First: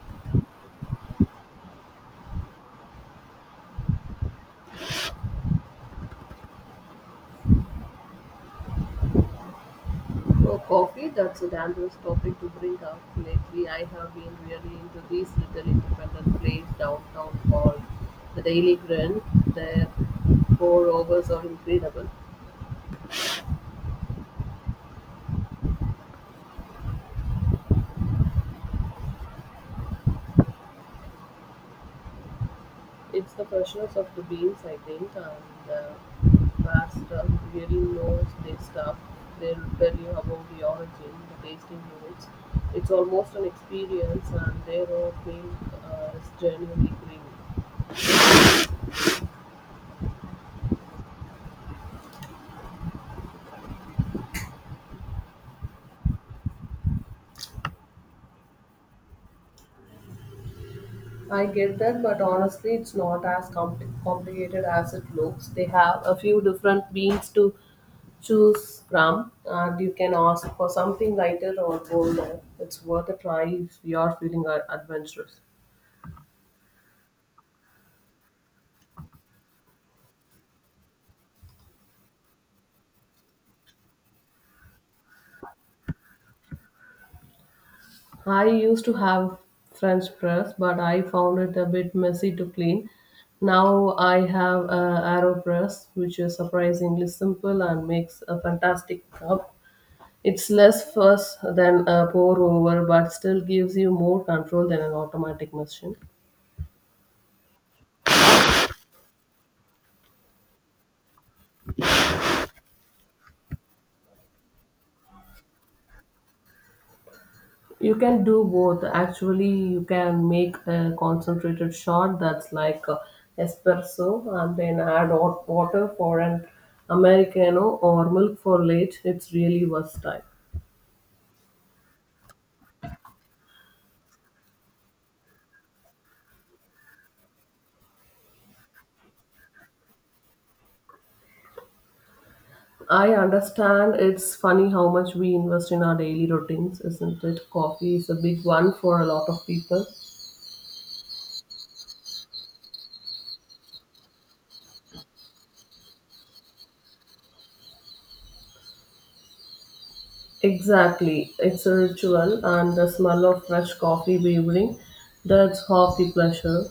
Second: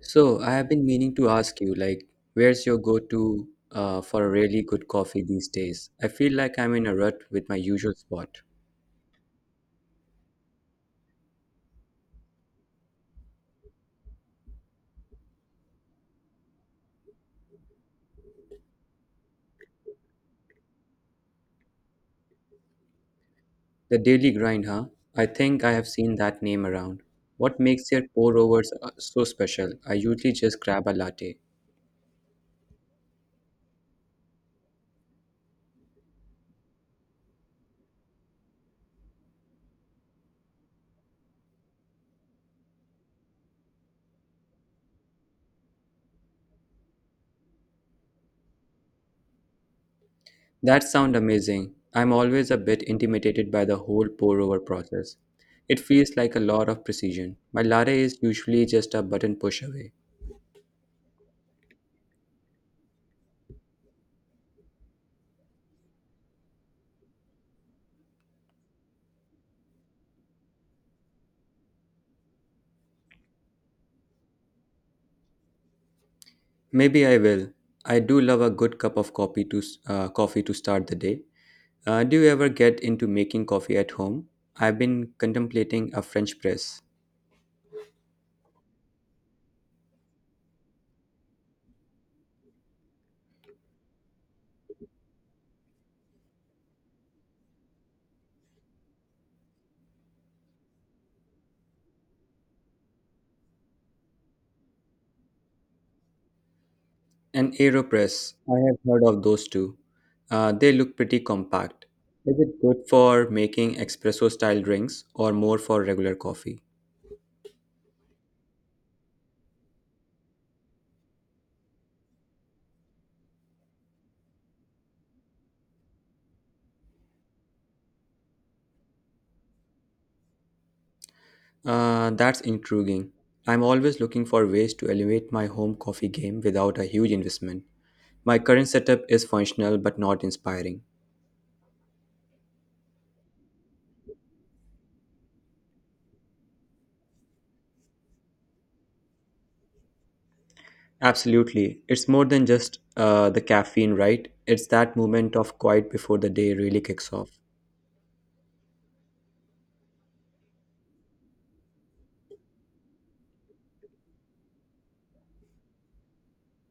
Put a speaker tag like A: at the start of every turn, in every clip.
A: So I have been meaning to ask you, like, where's your go-to for a really good coffee these days? I feel like I'm in a rut with my usual spot.
B: Oh, coffee? That's a dangerous topic to bring up. Lately, I have been really into these little independent place downtown called the Daily Grind. Their pour overs are incredible.
A: The Daily Grind, huh? I think I have seen that name around. What makes their pour-overs so special? I usually just grab a latte.
B: It's the freshness of the beans, I think, and the barista who really knows their stuff. They'll tell you about the origin, the tasting notes. It's almost an experience, and their oat milk is genuinely creamy.
A: That sounds amazing. I'm always a bit intimidated by the whole pour-over process. It feels like a lot of precision. My latte is usually just a button push away.
B: I get that, but honestly, it's not as complicated as it looks. They have a few different beans to choose from, and you can ask for something lighter or bolder. It's worth a try if you are feeling adventurous.
A: Maybe I will. I do love a good cup of coffee to coffee to start the day. Do you ever get into making coffee at home? I've been contemplating a French press,
B: I used to have French press, but I found it a bit messy to clean. Now I have a AeroPress, which is surprisingly simple and makes a fantastic cup. It's less fuss than a pour over, but still gives you more control than an automatic machine.
A: an AeroPress. I have heard of those too. They look pretty compact. Is it good for making espresso style drinks or more for regular coffee?
B: You can do both. Actually, you can make a concentrated shot that's like a espresso and then add hot water for an Americano or milk for late. It's really versatile.
A: That's intriguing. I'm always looking for ways to elevate my home coffee game without a huge investment. My current setup is functional but not inspiring.
B: I understand it's funny how much we invest in our daily routines, isn't it? Coffee is a big one for a lot of people.
A: Absolutely. It's more than just the caffeine, right? It's that moment of quiet before the day really kicks off.
B: Exactly. It's a ritual, and the smell of fresh coffee brewing does half the pleasure.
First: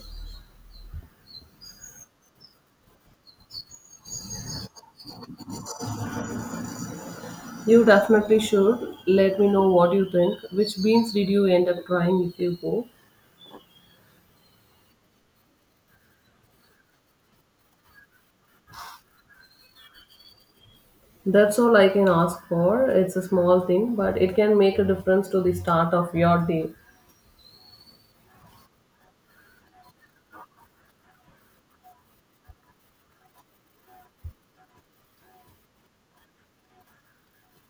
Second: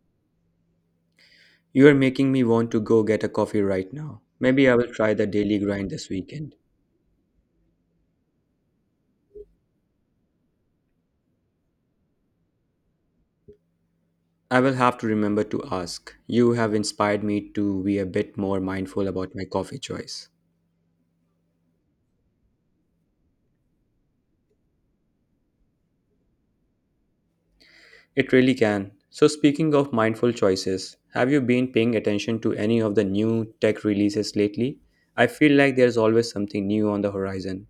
A: You are making me want to go get a coffee right now. Maybe I will try the daily grind this weekend.
B: You definitely should. Let me know what you think. Which beans did you end up trying if you go?
A: I will have to remember to ask. You have inspired me to be a bit more mindful about my coffee choice.
B: That's all I can ask for. It's a small thing, but it can make a difference to the start of your day.
A: It really can. So, speaking of mindful choices, have you been paying attention to any of the new tech releases lately? I feel like there's always something new on the horizon.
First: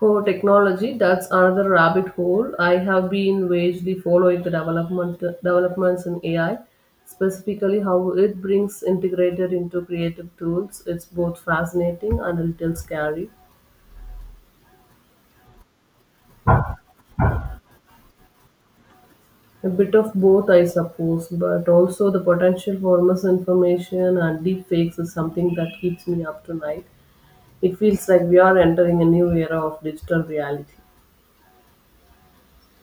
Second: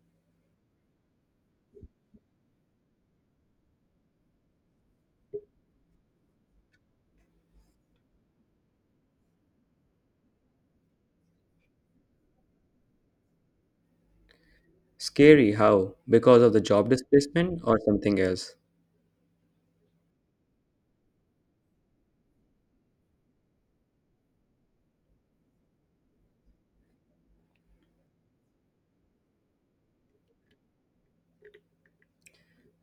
B: For technology, that's another rabbit hole. I have been vagely following the developments in AI, specifically how it brings integrated into creative tools. It's both fascinating and a little scary.
A: Scary how? Because of the job displacement or something else?
B: A bit of both, I suppose, but also the potential for misinformation and deepfakes is something that keeps me up tonight. It feels like we are entering a new era of digital reality.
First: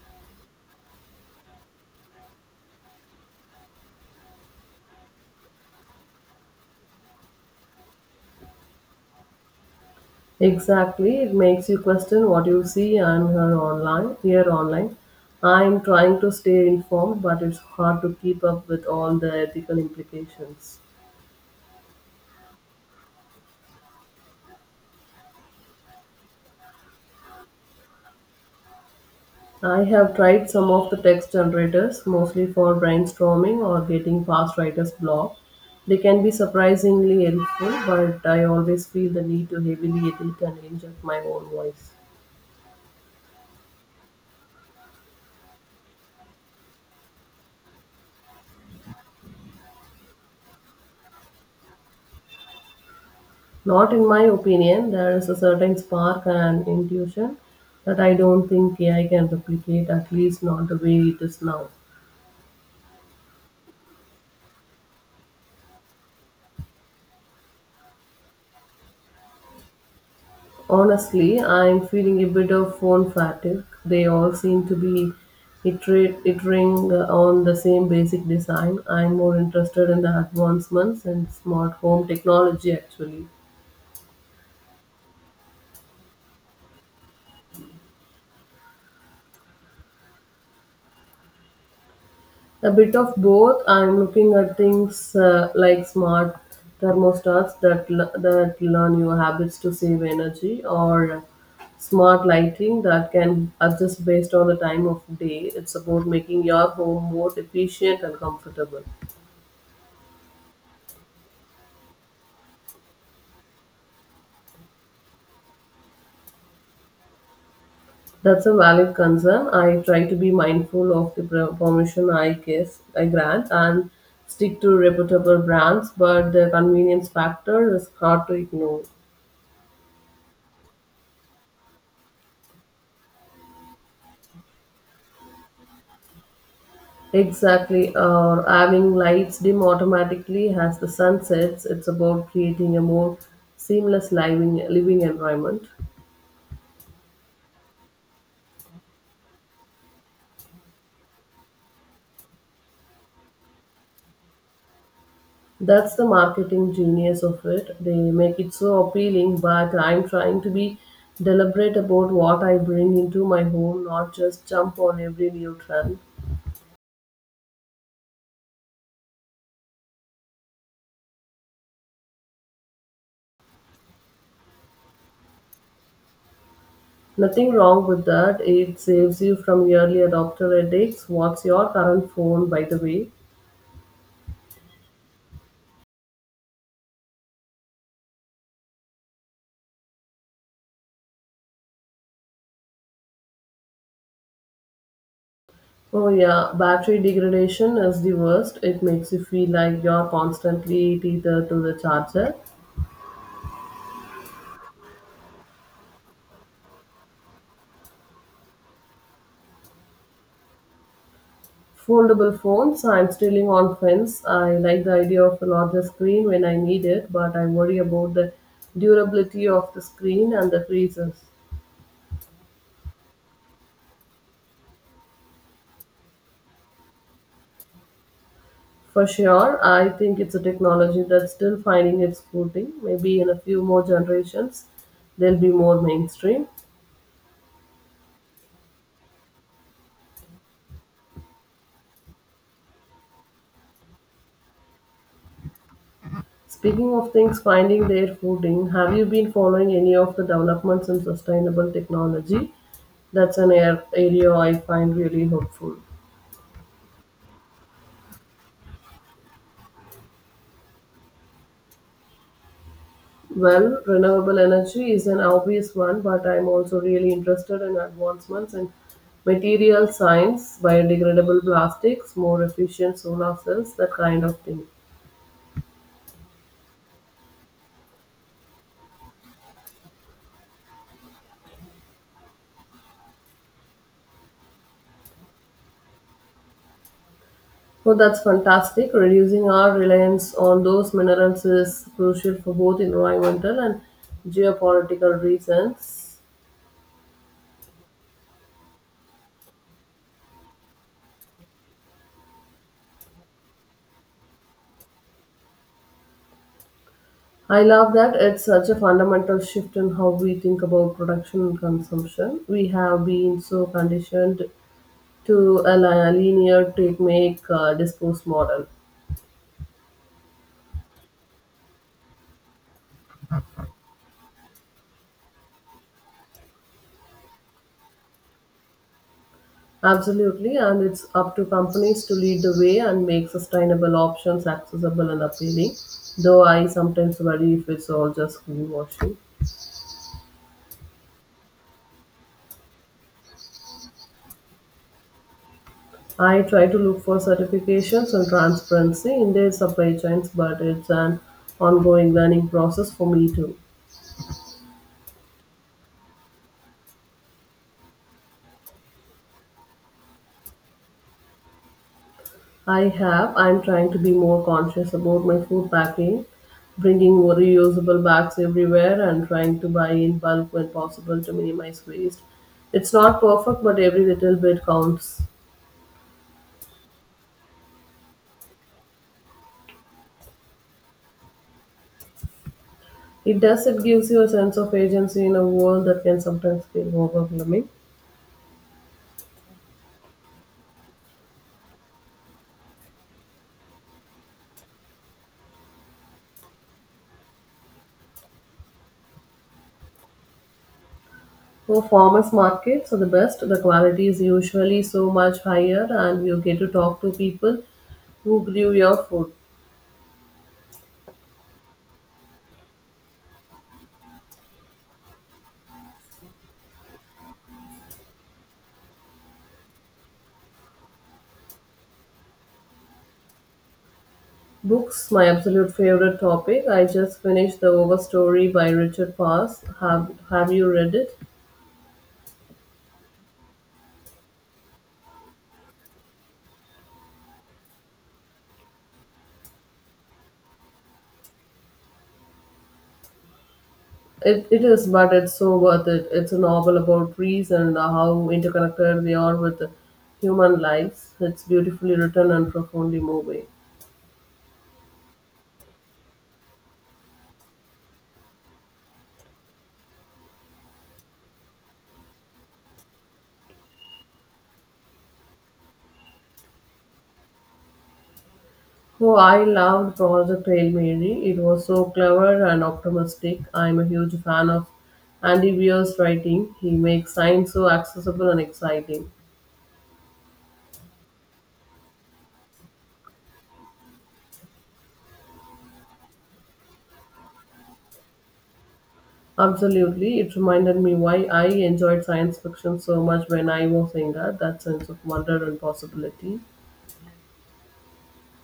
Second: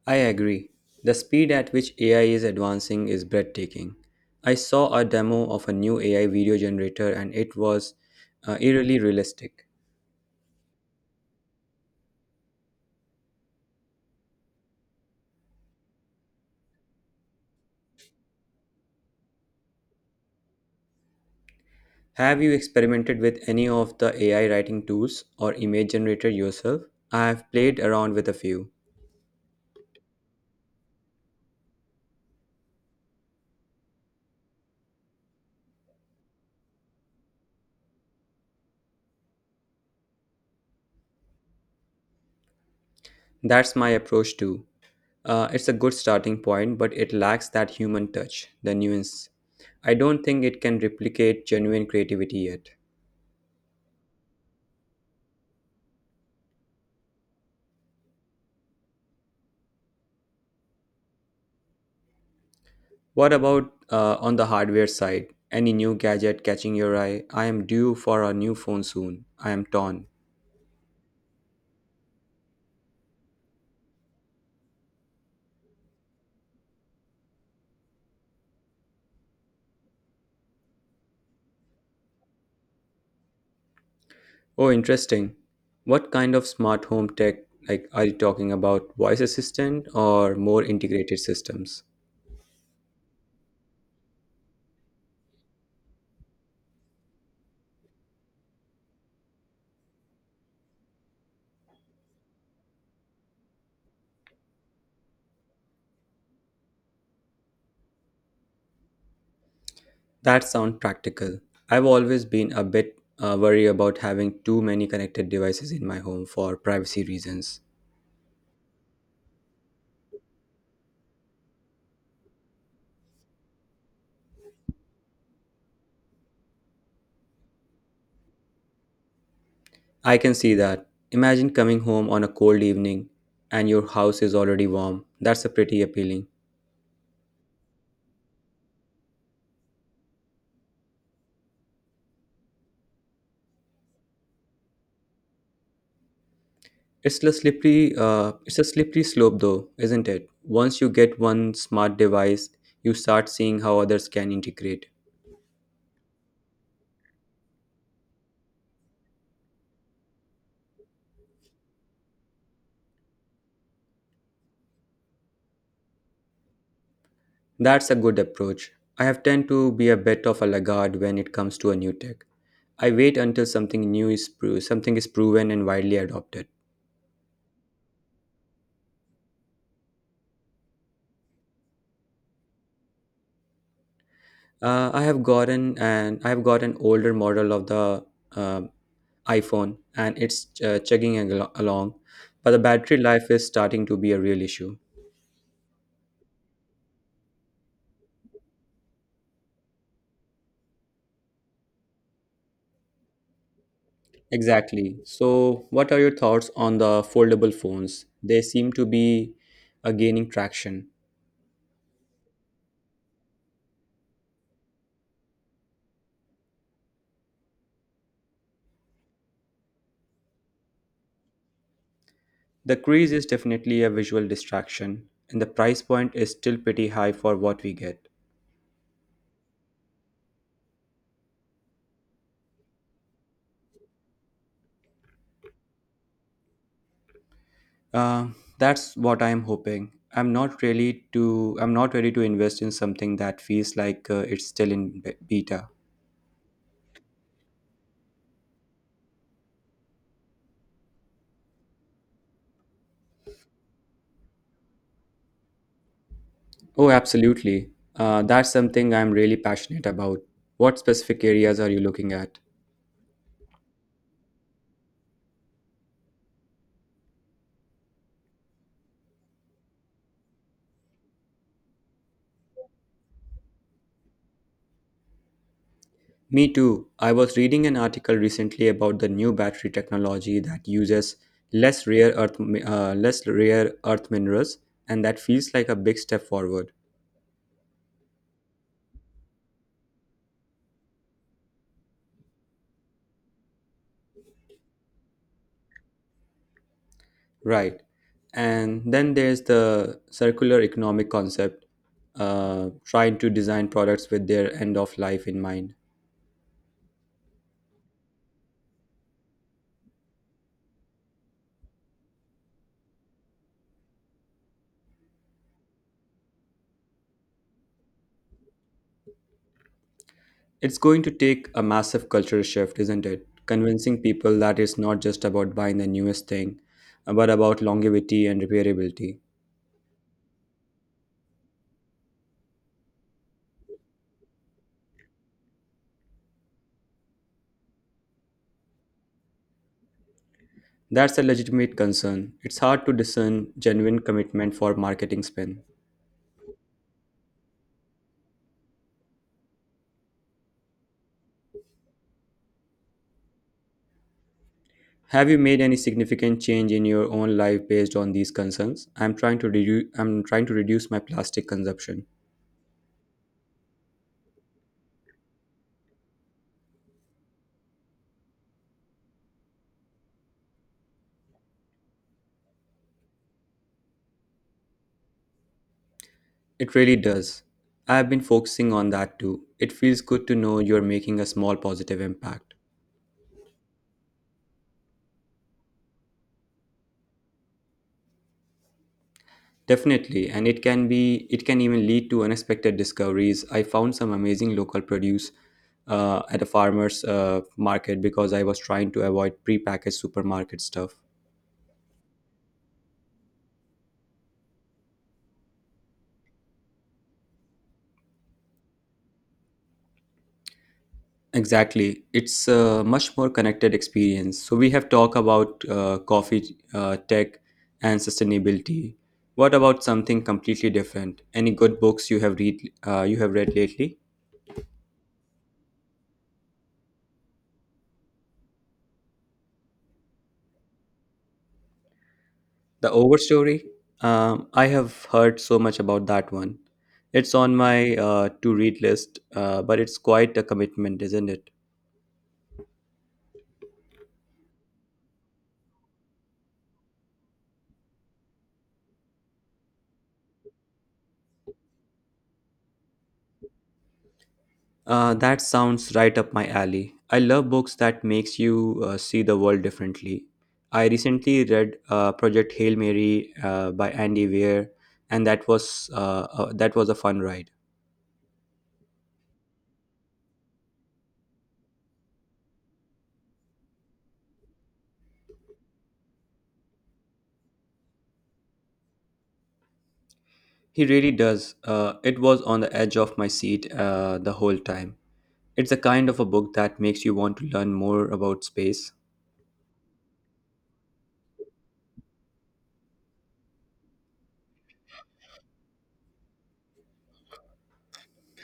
A: I agree. The speed at which AI is advancing is breathtaking. I saw a demo of a new AI video generator and it was eerily realistic.
B: Exactly, it makes you question what you see and hear online. Here online, I'm trying to stay informed, but it's hard to keep up with all the ethical implications.
A: Have you experimented with any of the AI writing tools or image generator yourself? I have played around with a few.
B: I have tried some of the text generators, mostly for brainstorming or getting past writer's block. They can be surprisingly helpful, but I always feel the need to heavily edit and inject my own voice.
A: That's my approach too. It's a good starting point, but it lacks that human touch, the nuance. I don't think it can replicate genuine creativity yet.
B: Not in my opinion. There is a certain spark and intuition that I don't think AI can replicate, at least not the way it is now.
A: What about on the hardware side? Any new gadget catching your eye? I am due for a new phone soon. I am torn.
B: Honestly, I'm feeling a bit of phone fatigue. They all seem to be iterating on the same basic design. I'm more interested in the advancements in smart home technology actually.
A: Oh, interesting. What kind of smart home tech like are you talking about voice assistant or more integrated systems?
B: A bit of both. I'm looking at things like smart thermostats that that learn your habits to save energy, or smart lighting that can adjust based on the time of day. It's about making your home more efficient and comfortable.
A: That sounds practical. I've always been a bit worried about having too many connected devices in my home for privacy reasons.
B: That's a valid concern. I try to be mindful of the permission I guess I grant and stick to reputable brands, but the convenience factor is hard to ignore.
A: I can see that. Imagine coming home on a cold evening and your house is already warm. That's a pretty appealing.
B: Exactly. Or having lights dim automatically as the sun sets. It's about creating a more seamless living environment.
A: It's a slippery slope, though, isn't it? Once you get one smart device, you start seeing how others can integrate.
B: That's the marketing genius of it. They make it so appealing, but I'm trying to be deliberate about what I bring into my home, not just jump on every new trend.
A: That's a good approach. I have tend to be a bit of a laggard when it comes to a new tech. I wait until something new is something is proven and widely adopted.
B: Nothing wrong with that. It saves you from early adopter headaches. What's your current phone, by the way?
A: I have got an older model of the uh, iPhone, and it's chugging along, but the battery life is starting to be a real issue.
B: Oh yeah, battery degradation is the worst. It makes you feel like you're constantly tethered to the charger.
A: Exactly. So, what are your thoughts on the foldable phones? They seem to be gaining traction.
B: Foldable phones, I'm still on fence. I like the idea of a larger screen when I need it, but I worry about the durability of the screen and the freezers.
A: The crease is definitely a visual distraction, and the price point is still pretty high for what we get.
B: For sure, I think it's a technology that's still finding its footing. Maybe in a few more generations, they'll be more mainstream.
A: Uh, that's what I'm hoping. I'm not really to. I'm not ready to invest in something that feels like it's still in beta.
B: Speaking of things finding their footing, have you been following any of the developments in sustainable technology? That's an area I find really hopeful.
A: Oh, absolutely. That's something I'm really passionate about. What specific areas are you looking at?
B: Well, renewable energy is an obvious one, but I'm also really interested in advancements in material science, biodegradable plastics, more efficient solar cells, that kind of thing.
A: Me too. I was reading an article recently about the new battery technology that uses less rare earth minerals and that feels like a big step forward.
B: Oh, that's fantastic. Reducing our reliance on those minerals is crucial for both environmental and geopolitical reasons.
A: Right. And then there's the circular economic concept trying to design products with their end of life in mind.
B: I love that. It's such a fundamental shift in how we think about production and consumption. We have been so conditioned to a linear take, make, dispose model.
A: It's going to take a massive cultural shift, isn't it? Convincing people that it's not just about buying the newest thing, but about longevity and repairability.
B: Absolutely, and it's up to companies to lead the way and make sustainable options accessible and appealing. Though I sometimes worry if it's all just greenwashing.
A: That's a legitimate concern. It's hard to discern genuine commitment for marketing spin.
B: I try to look for certifications and transparency in their supply chains, but it's an ongoing learning process for me too.
A: Have you made any significant change in your own life based on these concerns? I'm trying to reduce my plastic consumption.
B: I have. I'm trying to be more conscious about my food packing, bringing reusable bags everywhere, and trying to buy in bulk when possible to minimize waste. It's not perfect, but every little bit counts.
A: It really does. I've been focusing on that too. It feels good to know you're making a small positive impact.
B: It does, it gives you a sense of agency in a world that can sometimes feel overwhelming.
A: Definitely, and it can even lead to unexpected discoveries. I found some amazing local produce at a farmer's market because I was trying to avoid prepackaged supermarket stuff.
B: For farmers markets are the best. The quality is usually so much higher, and you get to talk to people who grew your food.
A: Exactly. It's a much more connected experience. So we have talked about coffee, tech, and sustainability. What about something completely different? Any good books you have read lately?
B: Books, my absolute favorite topic. I just finished The Overstory by Richard Pass. Have you read it?
A: The Overstory. I have heard so much about that one. It's on my to read list, but it's quite a commitment, isn't it?
B: It is, but it's so worth it. It's a novel about trees and how interconnected they are with human lives. It's beautifully written and profoundly moving.
A: That sounds right up my alley. I love books that makes you see the world differently. I recently read Project Hail Mary by Andy Weir, and that was a fun ride.
B: Oh, I loved Project Hail Mary. It was so clever and optimistic. I'm a huge fan of Andy Weir's writing. He makes science so accessible and exciting.
A: He really does. It was on the edge of my seat the whole time. It's the kind of a book that makes you want to learn more about space.
B: Absolutely. It reminded me why I enjoyed science fiction so much when I was younger that sense of wonder and possibility.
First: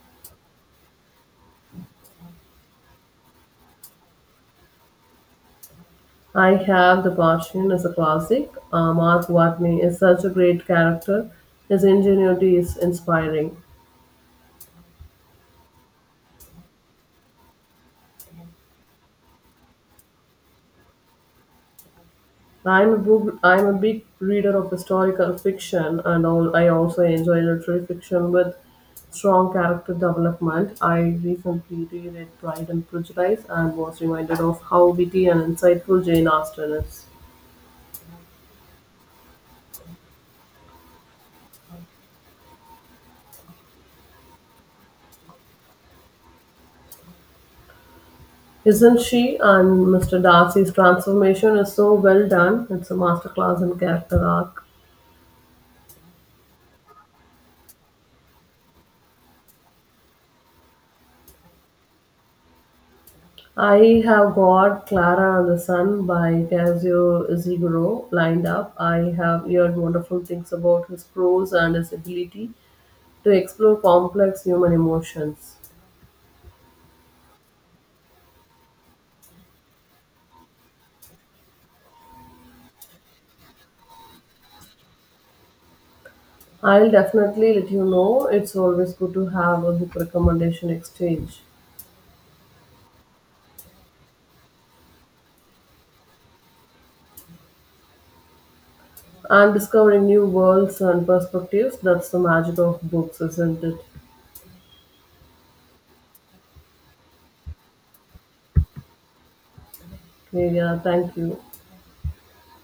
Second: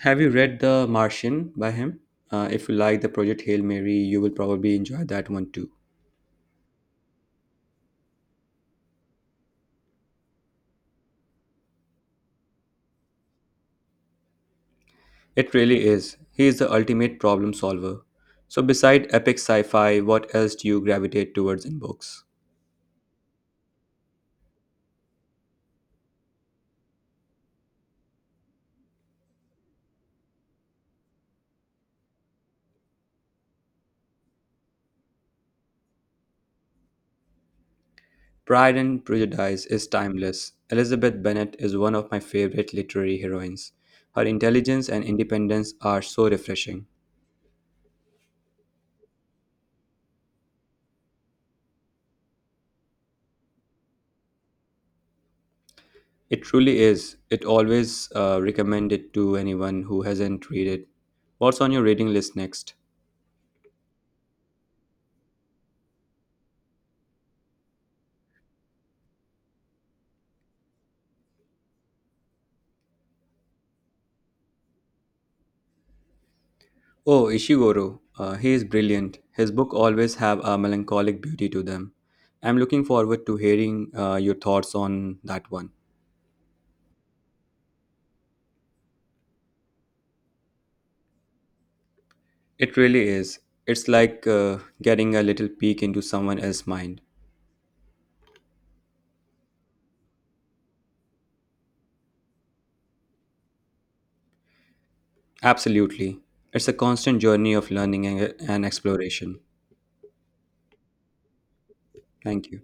A: Have you read The Martian by him? If you like the Project Hail Mary, you will probably enjoy that one too.
B: I have The Martian as a classic. Mark Watney is such a great character. His ingenuity is inspiring.
A: It really is. He is the ultimate problem solver. So, beside epic sci fi, what else do you gravitate towards in books?
B: I'm a big reader of historical fiction and all, I also enjoy literary fiction with strong character development. I recently reread Pride and Prejudice and was reminded of how witty and insightful Jane Austen is.
A: Pride and Prejudice is timeless. Elizabeth Bennet is one of my favorite literary heroines. Her intelligence and independence are so refreshing.
B: Isn't she? And Mr. Darcy's transformation is so well done. It's a masterclass in character arc.
A: It truly is. It always recommended to anyone who hasn't read it. What's on your reading list next?
B: I have got Clara and the Sun by Kazuo Ishiguro lined up. I have heard wonderful things about his prose and his ability to explore complex human emotions.
A: Oh, Ishiguro, he is brilliant. His book always have a melancholic beauty to them. I'm looking forward to hearing your thoughts on that one.
B: I'll definitely let you know. It's always good to have a book recommendation exchange.
A: It really is. It's like getting a little peek into someone else's mind.
B: And discovering new worlds and perspectives, that's the magic of books, isn't it?
A: Absolutely. It's a constant journey of learning and exploration.
B: Yeah, thank you.
A: Thank you.